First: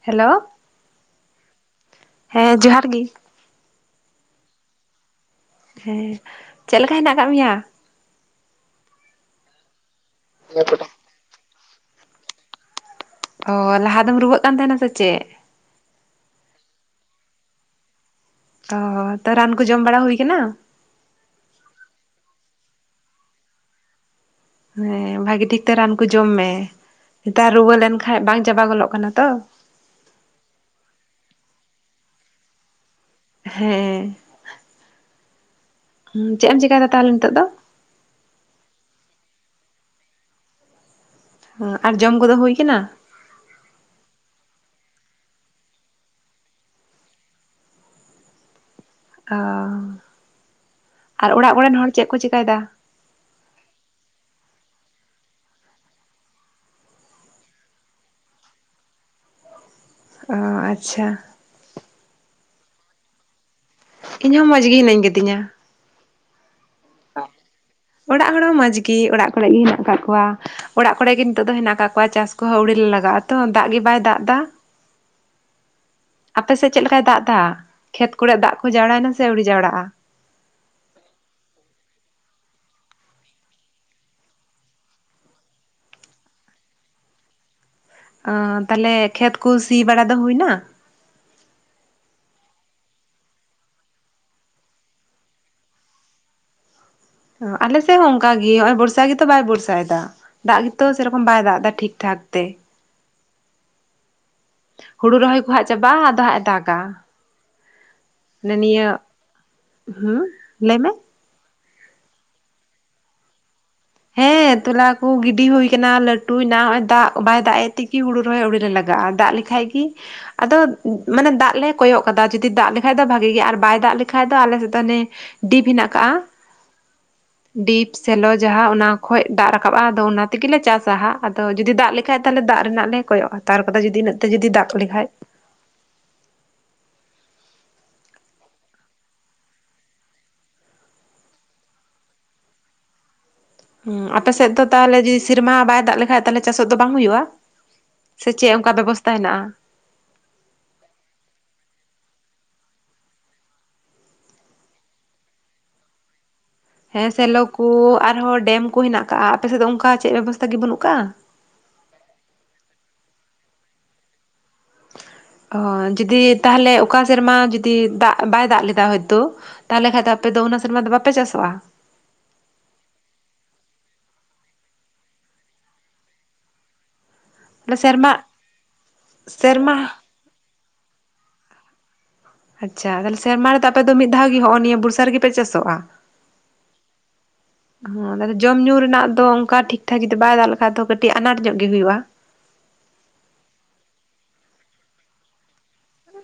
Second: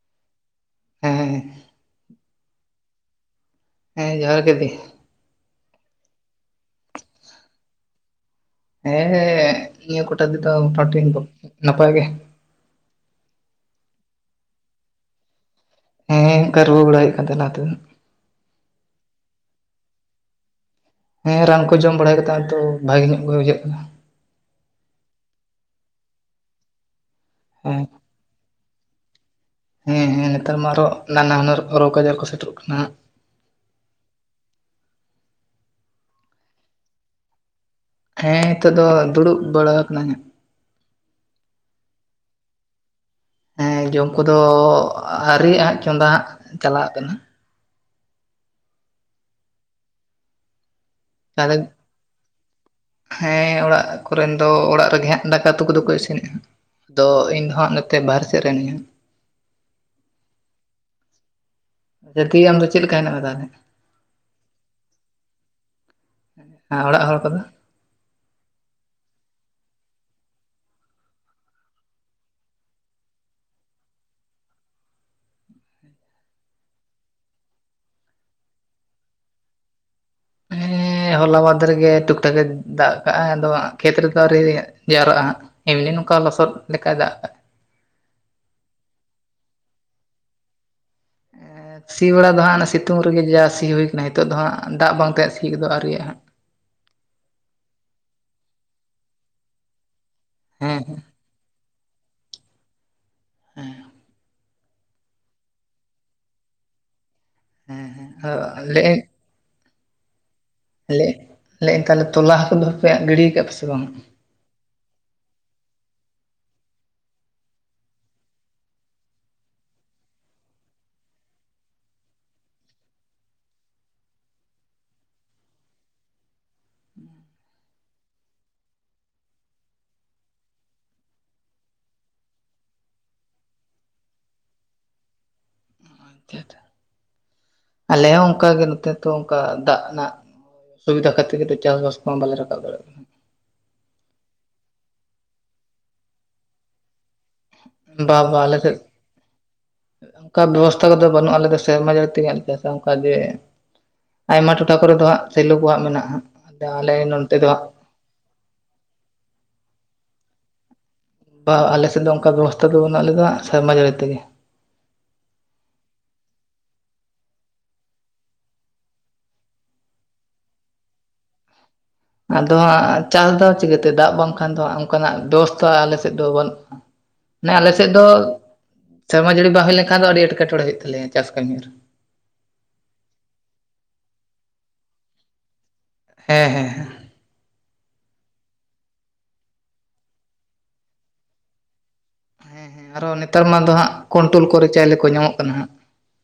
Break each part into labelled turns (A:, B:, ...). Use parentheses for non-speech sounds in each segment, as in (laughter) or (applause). A: Hello
B: ᱦᱮᱸ ᱦᱮᱸ
A: ᱦᱮᱸ ᱡᱚᱸᱦᱟᱨ ᱜᱮ
B: ᱦᱮᱸ ᱡᱚᱸᱦᱟᱨ ᱜᱮ ᱫᱤ
A: ᱦᱮᱸ ᱪᱮᱫ ᱞᱮᱠᱟ ᱦᱮᱱᱟᱜ ᱟᱠᱟᱫ ᱢᱮᱭᱟ
B: ᱦᱮᱸ ᱱᱤᱭᱟᱹ ᱠᱚᱴᱟ ᱫᱤᱱ ᱫᱚ ᱱᱟᱯᱟᱭ ᱜᱮ
A: ᱚ ᱞᱟᱦᱟ ᱫᱚᱢ ᱨᱩᱣᱟᱹᱜ ᱠᱟᱱ ᱛᱟᱦᱮᱱᱟ ᱥᱮ ᱪᱮᱫ?
B: ᱦᱮᱸ ᱚᱱᱠᱟ ᱨᱩᱣᱟᱹᱜ ᱵᱟᱲᱟ ᱦᱩᱭᱠᱟᱱ ᱛᱟᱦᱮᱱ ᱚᱱᱟ ᱠᱷᱟᱛᱤᱨ
A: ᱚ ᱛᱚ ᱨᱟᱱ ᱠᱚ ᱡᱚᱢ ᱵᱟᱲᱟ ᱦᱩᱭ ᱟᱠᱟᱱᱟ
B: ᱦᱮᱸ ᱨᱟᱱ ᱠᱚ ᱡᱚᱢ ᱵᱟᱲᱟᱭ ᱠᱟᱛᱮᱫ ᱛᱚ ᱵᱷᱟᱜᱮ ᱧᱚᱜ ᱜᱮ ᱵᱩᱡᱷᱟᱹᱜ ᱠᱟᱱᱟ
A: ᱦᱮᱸ ᱵᱷᱟᱜᱤ ᱴᱷᱤᱠ ᱛᱮ ᱨᱟᱱ ᱠᱚ ᱡᱚᱢ ᱢᱮ ᱱᱮᱛᱟᱨ ᱨᱩᱣᱟᱹ
B: ᱦᱮᱸ
A: ᱞᱮᱱᱠᱟᱱᱡ ᱵᱟᱝ ᱪᱟᱵᱟ ᱜᱚᱫᱚᱜ ᱠᱟᱱᱟ ᱛᱚ
B: ᱦᱮᱸ ᱦᱮᱸ ᱱᱮᱛᱟᱨ ᱢᱟ ᱦᱚᱸ ᱱᱟᱱᱟ ᱦᱩᱱᱟᱹᱨ ᱨᱳᱜᱽ ᱟᱡᱟᱨ ᱠᱚ ᱥᱮᱴᱮᱨᱚᱜ ᱠᱟᱱᱟ ᱦᱟᱜ
A: ᱦᱮᱸ ᱪᱮᱫ ᱮᱢ ᱪᱮᱠᱟᱭᱟ ᱫᱟ ᱛᱟᱦᱚᱞᱮ ᱱᱤᱛᱚᱜ ᱫᱚ
B: ᱦᱮᱸ ᱱᱤᱛᱚᱜ ᱫᱚ ᱫᱩᱲᱩᱵ ᱵᱟᱲᱟ ᱟᱠᱟᱱᱟᱹᱧ
A: ᱦᱟᱸᱜ ᱟᱨ ᱡᱚᱢ ᱠᱚᱫᱚ ᱦᱩᱭ ᱟᱠᱟᱱᱟ
B: ᱦᱮᱸ ᱡᱚᱢ ᱠᱚᱫᱚ ᱟᱣᱨᱤ ᱦᱟᱸᱜ ᱪᱚᱸᱫᱟ ᱦᱟᱸᱜ ᱪᱟᱞᱟᱜ ᱠᱟᱱᱟ
A: ᱚ ᱟᱨ ᱚᱲᱟᱜ
B: ᱛᱟᱦᱚᱞᱮ
A: ᱠᱚᱨᱮᱱ ᱦᱚᱲ ᱪᱮᱫ ᱠᱚ ᱪᱮᱤᱠᱟᱹᱭᱮᱫᱟ
B: ᱦᱮᱸ ᱚᱲᱟᱜ ᱠᱚᱨᱮᱱ ᱫᱚ ᱚᱲᱟᱜ ᱨᱮᱜᱮ ᱦᱟᱸᱜ ᱫᱟᱠᱟ ᱩᱛᱩ ᱠᱚᱫᱚ ᱠᱚ ᱤᱥᱤᱱᱮᱫᱼᱟ ᱫᱚ ᱤᱧ ᱦᱟᱸᱜ ᱱᱚᱛᱮ ᱵᱟᱨᱦᱮ ᱥᱮᱫ ᱨᱮ ᱢᱤᱱᱤᱧ-ᱟ
A: ᱟ ᱟᱪᱪᱷᱟ
B: (unintelligible) ᱟᱢ ᱫᱚ ᱪᱮᱫᱮ ᱞᱮᱠᱟ ᱦᱮᱱᱟ ᱢᱮ ᱛᱟᱦᱚᱞᱮ
A: ᱤᱧ ᱦᱚᱸ ᱢᱚᱸᱡᱽ ᱜᱮ ᱦᱤᱱᱟᱹᱧ ᱠᱟᱫᱤᱧᱟ
B: ᱦᱮᱸ ᱚᱲᱟᱜ ᱦᱚᱲ ᱠᱚᱫᱚ
A: ᱚᱲᱟᱜ ᱦᱚᱲ ᱦᱚᱸ ᱢᱚᱡᱽ ᱜᱮ ᱚᱲᱟᱜ ᱠᱚᱨᱮ ᱜᱮ ᱦᱮᱱᱟᱜ ᱟᱠᱟᱜ ᱠᱚᱣᱟ ᱚᱲᱟᱜ ᱠᱚᱨᱮ ᱜᱮ ᱱᱤᱛᱚᱜ ᱫᱚ ᱦᱮᱱᱟᱜ ᱠᱟᱜ ᱠᱚᱣᱟ ᱪᱟᱥ ᱠᱚᱦᱚᱸ ᱟᱹᱣᱲᱤ ᱞᱮ ᱞᱟᱜᱟᱜᱼᱟ ᱛᱚ ᱫᱟᱜ ᱜᱮ ᱵᱟᱭ ᱫᱟᱜ ᱮᱫᱟ ᱟᱯᱮᱥᱮᱫ ᱪᱮᱫ ᱞᱮᱠᱟᱭ ᱫᱟᱜ ᱮᱫᱟ ᱠᱷᱮᱛ ᱠᱚᱨᱮ ᱫᱟᱜ ᱠᱚ ᱡᱟᱣᱲᱟᱭᱮᱱᱟ ᱥᱮ ᱟᱹᱣᱲᱤ ᱡᱟᱣᱲᱟᱜᱼᱟ
B: ᱦᱮᱸ ᱦᱚᱞᱟ ᱢᱟᱫᱷᱮᱨ ᱜᱮ ᱴᱩᱠ ᱴᱟᱠ ᱫᱟᱜ ᱠᱟᱜ ᱟᱭ ᱟᱫᱚ ᱠᱷᱮᱛ ᱨᱮ ᱫᱚ ᱟᱣᱨᱤ ᱡᱟᱣᱨᱟᱜᱼᱟ ᱦᱟᱸ ᱮᱢᱱᱤ ᱱᱚᱝᱠᱟ ᱞᱚᱥᱚᱫ ᱞᱮᱠᱟ ᱫᱟᱜ ᱟᱠᱟᱫ
A: ᱛᱟᱦᱚᱞᱮ ᱠᱷᱮᱛ ᱠᱚ ᱥᱤ ᱵᱟᱲᱟ ᱫᱚ ᱦᱩᱭᱱᱟ
B: ᱥᱤ ᱵᱟᱲᱟ ᱫᱚ ᱦᱟᱸᱜ ᱚᱱᱟ ᱥᱤᱛᱩᱝ ᱨᱮᱜᱮ ᱡᱟ ᱥᱤ ᱦᱩᱭ ᱠᱟᱱᱟ ᱱᱤᱛᱚᱜ ᱫᱚ ᱦᱟᱸᱜ ᱫᱟᱜ ᱵᱟᱝ ᱛᱟᱦᱮᱸᱜ ᱥᱤ ᱜᱚᱜ ᱟᱹᱣᱨᱤ ᱨᱮᱭᱟᱜ-ᱟ
A: ᱟᱞᱮᱥᱮᱫ ᱦᱚᱸ ᱚᱱᱠᱟᱜ ᱜᱮ ᱱᱚᱜ ᱚᱭ ᱵᱚᱨᱥᱟ ᱜᱮᱛᱚ ᱵᱟᱭ ᱵᱚᱨᱥᱟᱭᱮᱫᱟ ᱫᱟᱜ
B: ᱦᱟᱸᱜ
A: ᱜᱮᱛᱚ
B: ᱦᱮᱸ
A: ᱥᱮ ᱨᱚᱠᱚᱢ (unintelligible) ᱛᱚᱠᱷᱚᱱ ᱵᱟᱭ ᱫᱟᱜ ᱮᱫᱟ ᱴᱷᱤᱠ ᱴᱷᱟᱠ ᱛᱮ
B: ᱦᱮᱸ
A: ᱦᱩᱲᱩ ᱨᱚᱦᱚᱭ ᱠᱚ ᱦᱟᱸᱜ ᱪᱟᱵᱟᱜᱼᱟ ᱟᱫᱚ ᱦᱟᱸᱜ ᱮ ᱫᱟᱜᱟ
B: ᱦᱮᱸ ᱦᱮᱸ
A: (unintelligible) ᱱᱤᱭᱟᱹ ᱦᱮᱸ
B: (unintelligible) ᱞᱮ ᱛᱟᱦᱚᱞᱮ ᱛᱚᱞᱟ ᱦᱟᱹᱠᱩ ᱫᱚᱯᱮ ᱜᱤᱰᱤ ᱟᱠᱟᱫ ᱯᱮ ᱥᱮ ᱵᱟᱝ
A: ᱦᱮᱸ ᱛᱚᱞᱟ ᱠᱚ ᱜᱤᱰᱤ ᱦᱩᱭ ᱟᱠᱟᱱᱟ ᱞᱟᱹᱴᱩᱭᱮ ᱱᱟ ᱱᱚ ᱚᱭ ᱫᱟᱜ ᱵᱟᱭ ᱫᱟᱜ ᱮᱫ ᱛᱮᱠᱤ ᱦᱩᱲᱩ ᱨᱚᱦᱚᱭ ᱟᱣᱲᱤᱨ ᱨᱮ ᱞᱟᱜᱟᱜᱼᱟ ᱫᱟᱜ ᱞᱮ- ᱠᱷᱟᱭᱠᱤ ᱟᱫᱚ ᱢᱟᱱᱮ ᱫᱟᱜ ᱞᱮ ᱠᱚᱭᱚᱜ ᱠᱟᱫᱟ ᱡᱩᱫᱤ ᱫᱟᱜ ᱞᱮᱠᱟᱱ ᱫᱚ ᱵᱷᱟᱜᱮ ᱜᱮᱭᱟ ᱟᱨ ᱵᱟᱭ ᱫᱟᱜ ᱞᱮᱠᱷᱟᱡ ᱫᱚ ᱟᱞᱮ ᱥᱮᱫ ᱫᱚ ᱱᱮ ᱰᱤᱯ ᱦᱮᱱᱟᱜ ᱟᱠᱟᱜᱼᱟ ᱰᱤᱯ ᱥᱮᱞᱚ ᱡᱟᱦᱟᱸ ᱚᱱᱟ ᱠᱷᱚᱡ ᱫᱟᱜ ᱨᱟᱠᱟᱵᱼᱟ ᱟᱫᱚ ᱚᱱᱟ ᱛᱮᱜᱮ ᱪᱟᱥᱟ ᱦᱟᱜ ᱟᱫᱚ ᱡᱩᱫᱤ ᱫᱟᱜ ᱞᱮᱠᱷᱟᱡ ᱛᱟᱦᱚᱞᱮ ᱫᱟᱜ ᱨᱮᱱᱟᱜ ᱞᱮ ᱠᱚᱭᱚᱜᱼᱟ᱾ ᱛᱟᱨᱠᱚᱛᱮ ᱡᱩᱫᱤ ᱱᱥᱜ ᱛᱮ ᱡᱩᱫᱤ ᱫᱟᱜ ᱞᱮᱠᱷᱟᱱ
B: ᱟᱞᱮ ᱦᱚᱸ ᱚᱱᱠᱟᱜᱮ ᱱᱚᱛᱮ ᱛᱚ ᱚᱱᱠᱟ ᱫᱟᱜ ᱨᱮᱱᱟᱜ ᱥᱩᱵᱤᱫᱟ ᱠᱷᱟᱹᱛᱤᱨ ᱜᱮᱚ ᱪᱟᱥᱵᱟᱥ ᱠᱚᱢᱟ ᱵᱟᱞᱮ ᱨᱟᱠᱟᱵ ᱫᱟᱲᱮᱭᱟᱜᱼᱟ
A: ᱦᱩᱸ ᱟᱯᱮᱥᱮᱫ ᱫᱚ ᱛᱟᱦᱚᱞᱮ ᱡᱚᱫᱤ ᱥᱮᱨᱢᱟ ᱵᱟᱭ ᱫᱟᱜ ᱞᱮᱠᱷᱟᱡ ᱛᱟᱦᱚᱞᱮ ᱪᱟᱥᱚᱜ ᱫᱚ ᱵᱟᱝ ᱦᱩᱭᱩᱜᱼᱟ
B: ᱫᱟᱜ
A: ᱥᱮ
B: ᱫᱚ
A: ᱪᱮᱫ ᱚᱱᱠᱟ
B: ᱟᱞᱮᱥᱮᱫ
A: ᱵᱮᱵᱚᱥᱛᱟ ᱦᱮᱱᱟᱜᱼᱟ
B: ᱚᱱᱠᱟ ᱵᱮᱵᱚᱥᱛᱷᱟ ᱠᱚᱫᱚ ᱵᱟᱹᱱᱩᱜ ᱟᱞᱮ ᱫᱚ ᱥᱮᱨᱢᱟ ᱡᱟᱹᱲᱤ ᱛᱮᱜᱮ (unintelligible) ᱞᱮᱞᱤ ᱪᱟᱥᱟ ᱚᱱᱠᱟ ᱡᱮ ᱟᱭᱢᱟ ᱴᱚᱴᱷᱟ ᱠᱚᱨᱮ ᱫᱚ ᱦᱟᱸᱜ ᱥᱮᱞᱳ ᱠᱳ ᱦᱟᱸ ᱢᱮᱱᱟᱜᱼᱟ ᱟᱫᱚ ᱟᱞᱮ
A: ᱦᱮᱸ
B: ᱱᱚᱱᱛᱮ
A: ᱥᱮᱞᱚ
B: ᱫᱚ ᱦᱟᱸᱜ
A: ᱠᱚ ᱟᱨᱦᱚᱸ ᱰᱮᱢ ᱠᱚ ᱦᱮᱱᱟᱜ ᱟᱠᱟᱜᱼᱟ ᱟᱯᱮᱥᱮᱫ ᱫᱚ ᱚᱱᱠᱟ ᱪᱮᱫ ᱵᱮᱵᱚᱥᱛᱟ ᱜᱮ ᱵᱟᱹᱱᱩᱜ ᱟᱠᱟᱜᱼᱟ
B: ᱵᱟ ᱟᱞᱮᱥᱮᱫ ᱫᱚ ᱚᱱᱠᱟ ᱵᱮᱵᱚᱥᱛᱷᱟ ᱫᱚ ᱵᱟᱹᱱ ᱞᱮᱫᱟ ᱥᱮᱨᱢᱟ ᱡᱟᱹᱲᱤ ᱛᱮᱜᱮ᱾
A: ᱚ ᱡᱩᱫᱤ ᱛᱟᱦᱚᱞᱮ ᱚᱠᱟ ᱥᱮᱨᱢᱟ ᱡᱩᱫᱤ ᱫᱟᱜ ᱵᱟᱭ ᱫᱟᱜ ᱞᱮᱫᱟ ᱦᱚᱳᱭᱛᱳ ᱛᱟᱦᱚᱞᱮ ᱠᱷᱟᱱᱡ ᱫᱚ ᱟᱯᱮ ᱫᱚ ᱚᱱᱟ ᱥᱮᱨᱢᱟ ᱫᱚ ᱵᱟᱯᱮ ᱪᱟᱥᱚᱜᱼᱟ᱾
B: ᱟᱫᱚ ᱦᱟᱸᱜ ᱪᱟᱥ ᱫᱚ ᱪᱤᱠᱟᱹᱛᱮ ᱫᱟᱜ ᱵᱟᱝᱠᱷᱟᱱ ᱫᱚ ᱚᱱᱠᱟᱱᱟᱜ ᱵᱮᱵᱚᱥᱛᱷᱟ ᱟᱞᱮᱥᱮᱫ ᱫᱚ ᱵᱟᱱᱩ-ᱟ᱾
A: (inaudible)
B: ᱢᱟᱱᱮ ᱟᱞᱮᱮᱥᱮᱫ ᱫᱚ
A: ᱥᱮᱨᱢᱟ
B: ᱥᱮᱨᱢᱟ ᱡᱟᱹᱲᱤ ᱵᱟᱝ ᱦᱩᱭ ᱞᱮᱱᱠᱷᱟᱱ ᱫᱚ ᱟᱹᱰᱤ ᱮᱴᱠᱮᱴᱚᱬᱮ ᱦᱩᱭᱩᱜ ᱛᱟᱞᱮᱭᱟ ᱪᱟᱥ ᱠᱟᱹᱢᱤ ᱨᱮ᱾
A: ᱟᱪᱪᱷᱟ ᱛᱟᱦᱞᱮ ᱥᱮᱨᱢᱟ ᱨᱮᱫᱚ ᱟᱯᱮ ᱫᱚ ᱢᱤᱫ ᱫᱷᱟᱣ ᱜᱮ ᱱᱚᱜ ᱱᱤᱭᱟᱹ ᱵᱥ ᱨᱮᱜᱮᱯᱮ ᱪᱟᱥᱚᱜᱼᱟ?
B: ᱦᱮᱸ ᱦᱮᱸ ᱦᱮᱸ᱾
A: (inaudible) ᱦᱮᱸ ᱡᱚᱢ ᱧᱩ ᱨᱮᱱᱟᱜ ᱫᱚ ᱚᱱᱠᱟ ᱴᱷᱤᱠ ᱴᱷᱟᱠ ᱡᱚᱫᱤ ᱵᱟᱭ ᱫᱟᱜ ᱞᱮᱠᱷᱟᱡ ᱫᱚ ᱠᱟᱹᱴᱤᱡ ᱟᱱᱟᱴ ᱧᱚᱜ ᱜᱮ ᱦᱩᱭᱩᱜᱼᱟ᱾
B: ᱦᱮᱸ ᱦᱮᱸ ᱟᱨᱚ ᱱᱮᱛᱟᱨ ᱢᱟ ᱫᱚ ᱦᱟᱸᱜ ᱠᱚᱱᱴᱨᱳᱞ ᱠᱚᱨᱮ ᱪᱟᱭᱮ ᱠᱚ ᱧᱟᱢᱚᱜ ᱠᱟᱱᱟ ᱦᱟᱸᱜ᱾